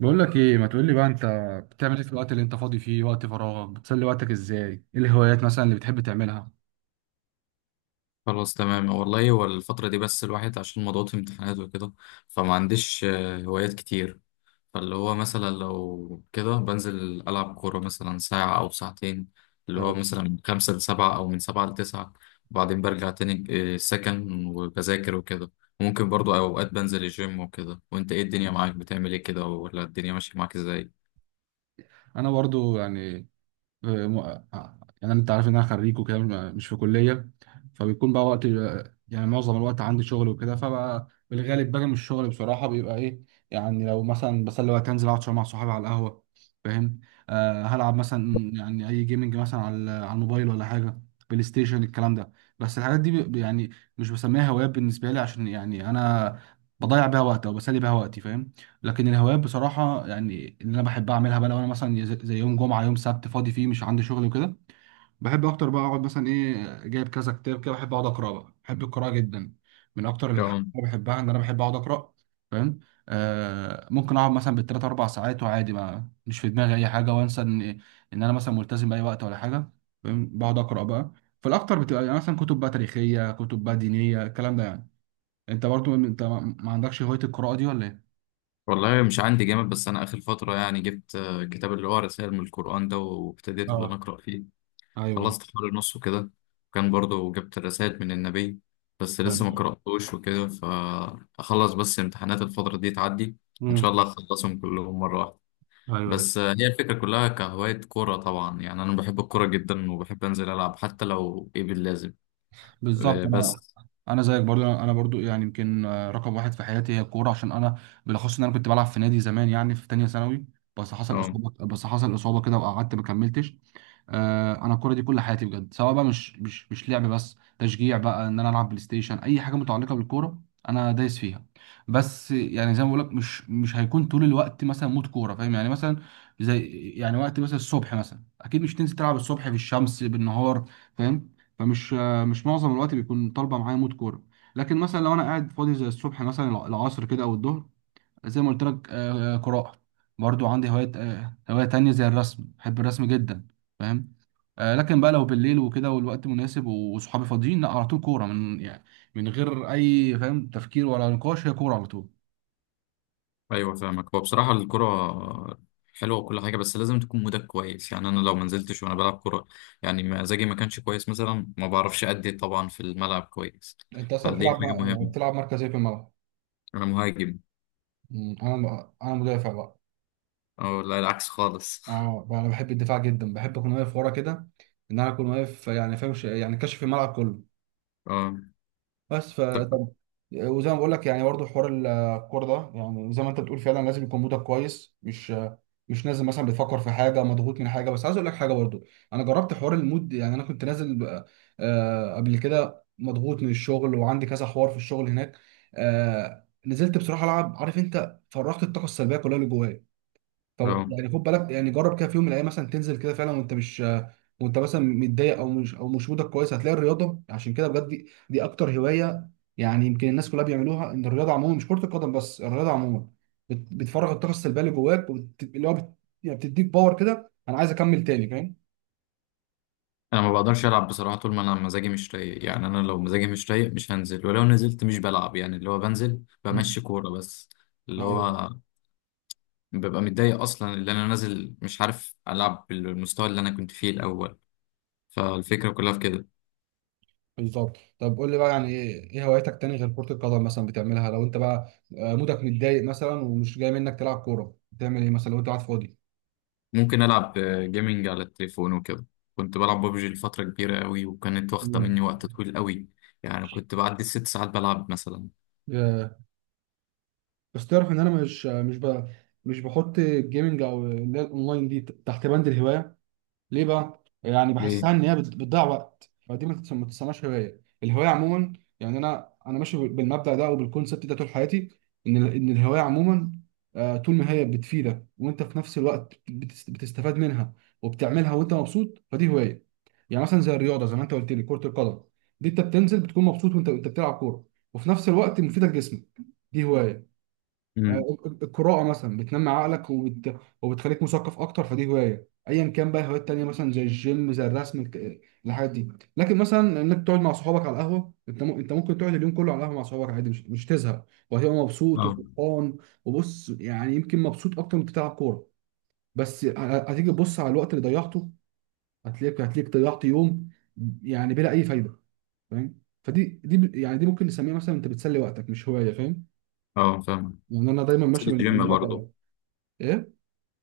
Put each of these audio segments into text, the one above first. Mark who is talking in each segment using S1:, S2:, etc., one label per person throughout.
S1: بقول لك ايه، ما تقول لي بقى انت، بتعمل ايه في الوقت اللي انت فاضي فيه؟ وقت فراغك بتسلي وقتك ازاي؟ ايه الهوايات مثلا اللي بتحب تعملها؟
S2: خلاص، تمام والله. هو الفترة دي بس الواحد عشان مضغوط امتحانات وكده، فما عنديش هوايات كتير. فاللي هو مثلا لو كده بنزل ألعب كورة مثلا ساعة أو ساعتين، اللي هو
S1: نعم.
S2: مثلا من خمسة لسبعة أو من سبعة لتسعة، وبعدين برجع تاني السكن، وبذاكر وكده. ممكن برضو أوقات بنزل الجيم وكده. وأنت إيه، الدنيا معاك بتعمل إيه كده، ولا الدنيا ماشية معاك إزاي؟
S1: انا برضو يعني آه، م- يعني انت عارف ان انا خريج وكده، مش في كليه. فبيكون بقى وقت، يعني معظم الوقت عندي شغل وكده، فبقى بالغالب باجي من الشغل بصراحه بيبقى ايه، يعني لو مثلا بسلي وقت، انزل اقعد شويه مع صحابي على القهوه. فاهم؟ آه، هلعب مثلا يعني اي جيمنج مثلا على الموبايل ولا حاجه، بلاي ستيشن الكلام ده. بس الحاجات دي يعني مش بسميها هوايات بالنسبه لي، عشان يعني انا بضيع بيها وقت او بسلي بيها وقتي. فاهم؟ لكن الهوايات بصراحة يعني اللي أنا بحب أعملها بقى، لو أنا مثلا زي يوم جمعة يوم سبت فاضي فيه مش عندي شغل وكده، بحب أكتر بقى أقعد مثلا، إيه جايب كذا كتاب كده، بحب أقعد أقرأ بقى، بحب القراءة جدا. من أكتر الحاجات
S2: تمام.
S1: اللي بحبها إن أنا بحب أقعد أقرأ. فاهم؟ آه، ممكن أقعد مثلا بالتلات أربع ساعات وعادي، ما مش في دماغي أي حاجة، وأنسى إن أنا مثلا ملتزم بأي وقت ولا حاجة. فاهم؟ بقعد أقرأ بقى. فالأكتر بتبقى يعني مثلا كتب بقى تاريخية، كتب بقى دينية، الكلام ده يعني. أنت برضو أنت ما عندكش هواية القراءة دي ولا إيه؟
S2: والله مش عندي جامد، بس أنا آخر فترة يعني جبت كتاب اللي هو رسائل من القرآن ده، وابتديت اللي أنا
S1: اه.
S2: أقرأ فيه.
S1: ايوه.
S2: خلصت حوالي نصه كده. كان برضو جبت الرسائل من النبي، بس لسه ما قرأتوش وكده. فأخلص بس امتحانات الفترة دي تعدي، وإن شاء
S1: امم.
S2: الله أخلصهم كلهم مرة واحدة.
S1: ايوه.
S2: بس هي الفكرة كلها كهواية كورة طبعا. يعني أنا بحب الكورة جدا، وبحب أنزل ألعب حتى لو إيه باللازم
S1: بالظبط
S2: آه،
S1: أنا-
S2: بس
S1: انا زيك برضو، انا برضو يعني يمكن، آه، رقم واحد في حياتي هي الكوره، عشان انا بالاخص ان انا كنت بلعب في نادي زمان، يعني في تانية ثانوي، بس حصل
S2: اه،
S1: اصابه، كده وقعدت ما كملتش. انا الكوره دي كل حياتي بجد، سواء بقى مش لعب بس، تشجيع بقى، ان انا العب بلاي ستيشن، اي حاجه متعلقه بالكوره انا دايس فيها. بس يعني زي ما بقول لك، مش هيكون طول الوقت مثلا مود كوره. فاهم يعني؟ مثلا زي يعني وقت مثلا الصبح، مثلا اكيد مش تنزل تلعب الصبح في الشمس بالنهار. فاهم؟ فمش مش معظم الوقت بيكون طالبه معايا مود كوره. لكن مثلا لو انا قاعد فاضي زي الصبح مثلا، العصر كده او الظهر، زي ما قلت لك، قراءه. برضو عندي هوايه، آه، هوايه تانية زي الرسم، بحب الرسم جدا. فاهم؟ آه، لكن بقى لو بالليل وكده والوقت مناسب وصحابي فاضيين، لا، على طول كوره. من يعني من غير اي، فاهم، تفكير ولا نقاش، هي كوره على طول.
S2: ايوه فاهمك. هو بصراحه الكره حلوه وكل حاجه، بس لازم تكون مودك كويس. يعني انا لو ما نزلتش وانا بلعب كره، يعني مزاجي ما كانش كويس مثلا، ما بعرفش ادي طبعا في الملعب كويس.
S1: انت اصلا
S2: فدي
S1: بتلعب،
S2: حاجه مهمه.
S1: بتلعب مركز ايه في الملعب؟
S2: انا مهاجم،
S1: مم، انا مدافع بقى.
S2: او لا العكس خالص.
S1: اه بقى، انا بحب الدفاع جدا، بحب اكون واقف ورا كده، ان انا اكون واقف يعني، فاهم، يعني كاشف الملعب كله.
S2: اه.
S1: بس ف،
S2: طب.
S1: طب، وزي ما بقول لك يعني برضه حوار الكوره ده، يعني زي ما انت بتقول فعلا، لازم يكون مودك كويس، مش نازل مثلا بتفكر في حاجه، مضغوط من حاجه. بس عايز اقول لك حاجه برضه، انا جربت حوار المود. يعني انا كنت نازل قبل كده مضغوط من الشغل، وعندي كذا حوار في الشغل هناك، آه، نزلت بصراحه العب، عارف انت، فرغت الطاقه السلبيه كلها اللي جوايا. طب
S2: اه،
S1: يعني خد بالك، يعني جرب كده في يوم من الايام مثلا، تنزل كده فعلا وانت مش، وانت مثلا متضايق، او مش مودك كويس، هتلاقي الرياضه عشان كده بجد، دي اكتر هوايه يعني يمكن الناس كلها بيعملوها. ان الرياضه عموما، مش كره القدم بس، الرياضه عموما بتفرغ الطاقه السلبيه اللي جواك، يعني بتديك باور كده، انا عايز اكمل تاني. فاهم؟
S2: انا ما بقدرش العب بصراحه طول ما انا مزاجي مش رايق. يعني انا لو مزاجي مش رايق مش هنزل، ولو نزلت مش بلعب. يعني اللي هو بنزل
S1: مم.
S2: بمشي كوره بس، اللي
S1: ايوه.
S2: هو ببقى متضايق اصلا اللي انا نازل مش عارف العب بالمستوى اللي انا كنت فيه الاول. فالفكرة كلها في كده.
S1: بالظبط. طب قول لي بقى يعني ايه، إيه هواياتك تاني غير كره القدم مثلا بتعملها لو انت بقى، آه، مودك متضايق مثلا، ومش جاي منك تلعب كوره، بتعمل ايه مثلا لو انت قاعد فاضي؟
S2: ممكن ألعب جيمنج على التليفون وكده. كنت بلعب ببجي لفترة كبيرة أوي، وكانت واخدة مني
S1: مم.
S2: وقت طويل أوي. يعني كنت بعدي الست ساعات بلعب مثلا.
S1: بس تعرف ان انا مش بحط الجيمنج او اللي هي الاونلاين دي تحت بند الهوايه. ليه بقى؟ يعني
S2: ليه؟
S1: بحسها ان هي بتضيع وقت، فدي ما تسماش هوايه. الهوايه عموما، يعني انا ماشي بالمبدأ ده او بالكونسبت ده طول حياتي. ان ان الهوايه عموما، آه، طول ما هي بتفيدك، وانت في نفس الوقت بتستفاد منها، وبتعملها وانت مبسوط، فدي هوايه. يعني مثلا زي الرياضه، زي ما انت قلت لي، كره القدم، دي انت بتنزل بتكون مبسوط وانت بتلعب كوره، وفي نفس الوقت مفيده لجسمك، دي هوايه.
S2: امم.
S1: آه، القراءة مثلا بتنمي عقلك، وبتخليك مثقف أكتر، فدي هواية. أيا كان بقى، هوايات تانية مثلا زي الجيم، زي الرسم، الحاجات دي. لكن مثلا إنك تقعد مع صحابك على القهوة، أنت ممكن تقعد اليوم كله على القهوة مع صحابك عادي، مش تزهق، وهتبقى مبسوط
S2: اه،
S1: وفرحان. وبص يعني يمكن مبسوط أكتر من بتلعب كورة، بس هتيجي تبص على الوقت اللي ضيعته، هتلاقيك ضيعت يوم يعني بلا أي فايدة. فاهم؟ فدي يعني، دي ممكن نسميها مثلا أنت بتسلي وقتك، مش هواية. فاهم؟
S2: اه فاهم.
S1: يعني أنا دايما ماشي
S2: بنزل الجيم
S1: بالمبدأ
S2: برضه.
S1: ده. ايه؟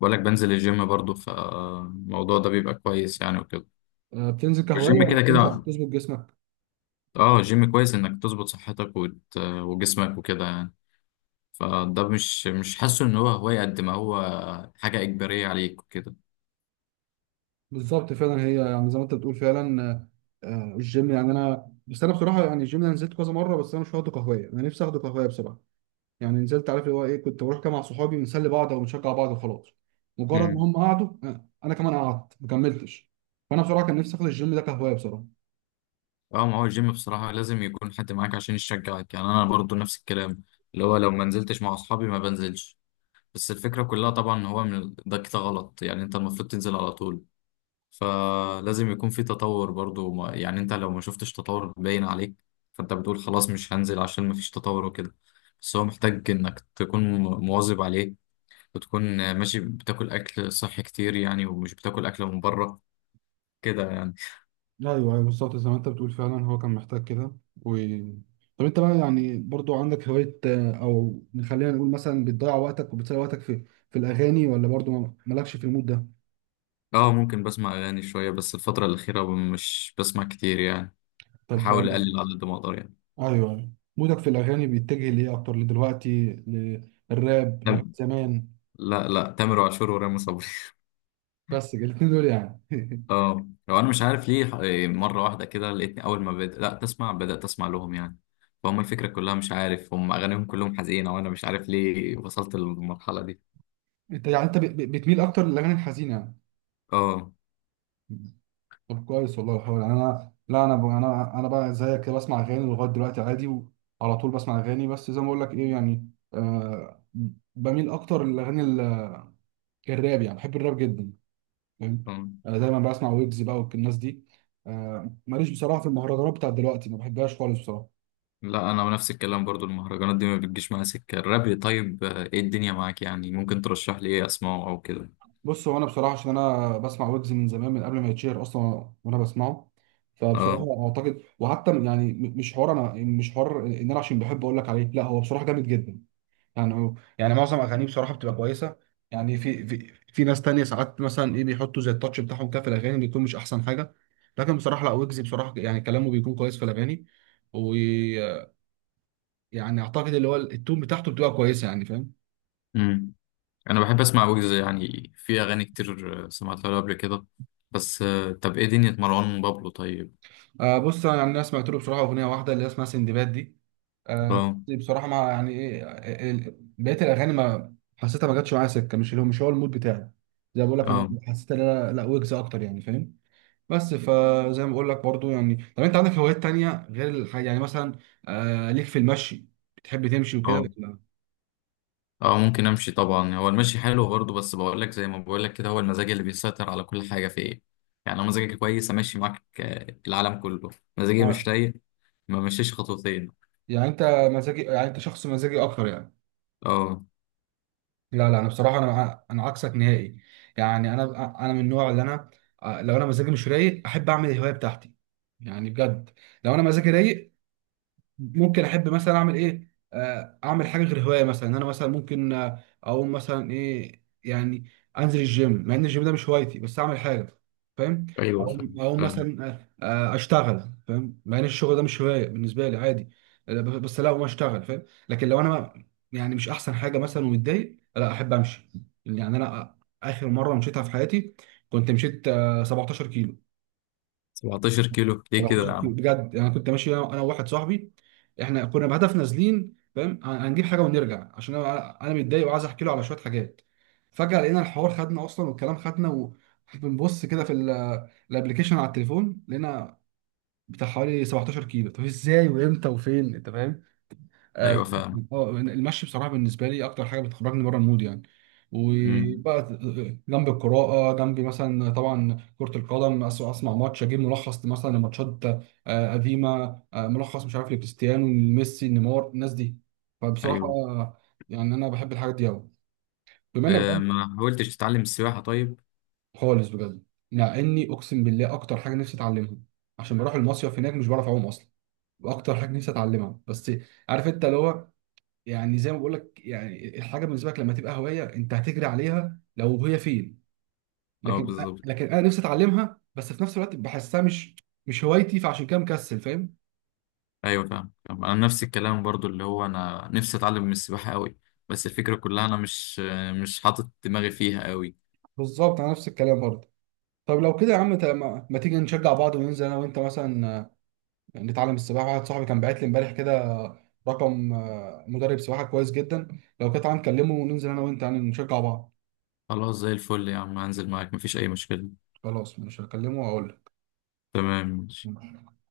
S2: بقولك بنزل الجيم برضه، فالموضوع ده بيبقى كويس يعني وكده.
S1: آه، بتنزل كهواية
S2: والجيم
S1: ولا
S2: كده
S1: بتنزل عشان
S2: كده.
S1: تظبط جسمك؟
S2: اه، الجيم كويس إنك تظبط صحتك وجسمك وكده يعني. فده مش حاسه إن هو هواية، قد ما هو حاجة إجبارية عليك وكده.
S1: بالظبط، فعلا هي يعني زي ما انت بتقول فعلا، الجيم، يعني انا بس انا بصراحة يعني الجيم انا نزلت كذا مرة، بس انا مش واخده كهواية، انا نفسي اخده كهواية بصراحة. يعني نزلت، عارف اللي هو ايه، كنت بروح كده مع صحابي، بنسلي بعض او بنشجع بعض وخلاص. مجرد ما هم قعدوا، آه، انا كمان قعدت ما كملتش. فانا بصراحة كان نفسي اخد الجيم ده كهواية بصراحة.
S2: اه. ما هو الجيم بصراحة لازم يكون حد معاك عشان يشجعك. يعني أنا برضو نفس الكلام، اللي هو لو ما نزلتش مع أصحابي ما بنزلش. بس الفكرة كلها طبعا هو من ده كده غلط. يعني أنت المفروض تنزل على طول. فلازم يكون في تطور برضو. ما يعني أنت لو ما شفتش تطور باين عليك، فأنت بتقول خلاص مش هنزل عشان ما فيش تطور وكده. بس هو محتاج إنك تكون مواظب عليه، وتكون ماشي بتاكل أكل صحي كتير يعني، ومش بتاكل أكل من بره كده يعني.
S1: ايوه، ايوه، بالظبط زي ما انت بتقول، فعلا هو كان محتاج كده. و... طب انت بقى يعني برضو عندك هواية، آه، او خلينا نقول مثلا بتضيع وقتك وبتسلي وقتك في الاغاني، ولا برضو مالكش في المود ده؟
S2: اه، ممكن بسمع اغاني شويه، بس الفتره الاخيره مش بسمع كتير يعني.
S1: طب آه،
S2: بحاول اقلل على قد ما اقدر يعني.
S1: ايوه، أيوة. مودك في الاغاني بيتجه ليه اكتر لدلوقتي، للراب، لاغاني
S2: تم...
S1: زمان؟
S2: لا لا، تامر عاشور ورامي صبري
S1: بس الاتنين دول يعني
S2: اه، لو انا مش عارف ليه مره واحده كده لقيتني اول ما بدأت لا تسمع بدأت اسمع لهم يعني. فهم الفكره كلها مش عارف هم اغانيهم كلهم حزينه، وانا مش عارف ليه وصلت للمرحله دي.
S1: انت يعني انت بتميل اكتر للاغاني الحزينة يعني.
S2: اه.
S1: طب كويس والله الحوار، يعني انا لا، انا انا بقى زيك كده، بسمع اغاني لغايه دلوقتي عادي، وعلى طول بسمع اغاني. بس زي ما بقول لك، ايه يعني، آه، بميل اكتر للاغاني الراب، يعني بحب الراب جدا. فاهم؟
S2: آه.
S1: آه، دايما بسمع ويجز بقى والناس دي. آه، ماليش بصراحه في المهرجانات بتاعت دلوقتي، ما بحبهاش خالص بصراحه.
S2: لا، انا نفس الكلام برضو. المهرجانات دي ما بتجيش معايا سكه الراب. طيب ايه الدنيا معاك؟ يعني ممكن ترشح لي ايه اسمعه او كده؟
S1: بص، هو انا بصراحه عشان انا بسمع ويجز من زمان، من قبل ما يتشهر اصلا وانا بسمعه،
S2: اه،
S1: فبصراحه اعتقد، وحتى يعني مش حوار انا، مش حوار ان انا عشان بحب اقول لك عليه، لا هو بصراحه جامد جدا. يعني هو يعني معظم اغانيه بصراحه بتبقى كويسه. يعني في في ناس تانية ساعات مثلا ايه، بيحطوا زي التاتش بتاعهم كده في الاغاني، بيكون مش احسن حاجه. لكن بصراحه لا، ويجز بصراحه يعني كلامه بيكون كويس في الاغاني، ويعني اعتقد اللي هو التون بتاعته بتبقى كويسه. يعني فاهم؟
S2: انا بحب اسمع ويجز. يعني في اغاني كتير سمعتها له قبل كده. بس طب ايه دنيا مروان بابلو طيب؟
S1: آه بص، انا يعني أنا سمعت له بصراحه اغنيه واحده اللي هي اسمها سندباد دي، آه،
S2: اه
S1: بصراحه ما يعني ايه، آه، بقيه الاغاني ما حسيتها، ما جاتش معايا سكه، مش اللي هو، مش هو المود بتاعي. زي ما بقول لك، انا
S2: اه.
S1: حسيت ان انا لا، ويجز اكتر. يعني فاهم؟ بس، فزي ما بقول لك برضو يعني، طب انت عندك هوايات تانية غير الحاجة يعني، مثلا آه، ليك في المشي؟ بتحب تمشي وكده
S2: اه
S1: ولا؟
S2: اه، ممكن امشي طبعا. هو المشي حلو برضه، بس بقول لك زي ما بقول لك كده، هو المزاج اللي بيسيطر على كل حاجه في ايه. يعني لو مزاجك كويس امشي معاك العالم كله. مزاجي
S1: آه.
S2: مش رايق، ما مشيش خطوتين.
S1: يعني انت، مزاجي، يعني انت شخص مزاجي اكتر يعني.
S2: اه،
S1: لا لا، انا بصراحة انا انا عكسك نهائي. يعني انا، انا من النوع اللي انا، آه، لو انا مزاجي مش رايق، احب اعمل الهواية بتاعتي، يعني بجد. لو انا مزاجي رايق، ممكن احب مثلا اعمل ايه، آه، اعمل حاجه غير هوايه، مثلا إن انا مثلا ممكن، آه، اقوم مثلا ايه يعني، انزل الجيم، مع ان الجيم ده مش هوايتي بس اعمل حاجه. فاهم؟
S2: ايوه
S1: اقوم
S2: فاهم
S1: اقوم
S2: فاهم.
S1: مثلا، اشتغل، فاهم، مع ان الشغل ده مش هوايه بالنسبه لي، عادي، آه، بس لا، اقوم اشتغل. فاهم؟ لكن لو انا يعني مش احسن حاجه مثلا ومتضايق، لا، احب امشي. يعني انا اخر مره مشيتها في حياتي، كنت مشيت، آه، 17 كيلو.
S2: 17 كيلو ليه كده
S1: 17
S2: يا
S1: كيلو
S2: عم؟
S1: بجد، يعني كنت ماشي انا، أنا وواحد صاحبي، احنا كنا بهدف نازلين، فاهم، هنجيب حاجه ونرجع، عشان انا، انا متضايق وعايز احكي له على شويه حاجات، فجاه لقينا الحوار خدنا اصلا والكلام خدنا، وبنبص كده في الابلكيشن على التليفون، لقينا بتاع حوالي 17 كيلو. طب ازاي وامتى وفين انت؟ فاهم؟ اه.
S2: ايوه فاهم.
S1: آه، المشي بصراحه بالنسبه لي اكتر حاجه بتخرجني بره المود يعني.
S2: امم.
S1: وبقى، آه، جنب القراءه، جنب مثلا طبعا كره القدم، اسمع ماتش، اجيب ملخص مثلا لماتشات، آه، قديمه، آه، ملخص مش عارف لكريستيانو، ميسي، نيمار، الناس دي. فبصراحه
S2: ايوه.
S1: آه، يعني انا بحب الحاجات دي قوي. بما انك
S2: آه،
S1: بقى-
S2: ما حاولتش تتعلم السباحه طيب؟
S1: خالص بجد، مع اني اقسم بالله اكتر حاجه نفسي اتعلمها، عشان بروح المصيف هناك مش بعرف اعوم اصلا، واكتر حاجه نفسي اتعلمها، بس عارف انت اللي هو، يعني زي ما بقول لك، يعني الحاجه بالنسبه لك لما تبقى هوايه، انت هتجري عليها لو هي فين.
S2: اه،
S1: لكن
S2: بالظبط.
S1: لكن انا نفسي اتعلمها، بس في نفس الوقت بحسها مش، مش هوايتي، فعشان كده مكسل. فاهم؟
S2: ايوه فاهم فاهم. انا نفس الكلام برضو، اللي هو انا نفسي اتعلم من السباحه قوي، بس الفكره كلها انا مش حاطط دماغي فيها قوي.
S1: بالظبط، انا نفس الكلام برضه. طب لو كده يا عم، ما تيجي نشجع بعض وننزل انا وانت مثلا، آه، نتعلم السباحه. واحد صاحبي كان باعت لي امبارح كده رقم، آه، مدرب سباحه كويس جدا. لو كده تعالى نكلمه، وننزل انا وانت يعني نشجع بعض.
S2: خلاص، زي الفل يا عم، هنزل معاك مفيش اي مشكله.
S1: خلاص، مش هكلمه واقول
S2: تمام.
S1: لك.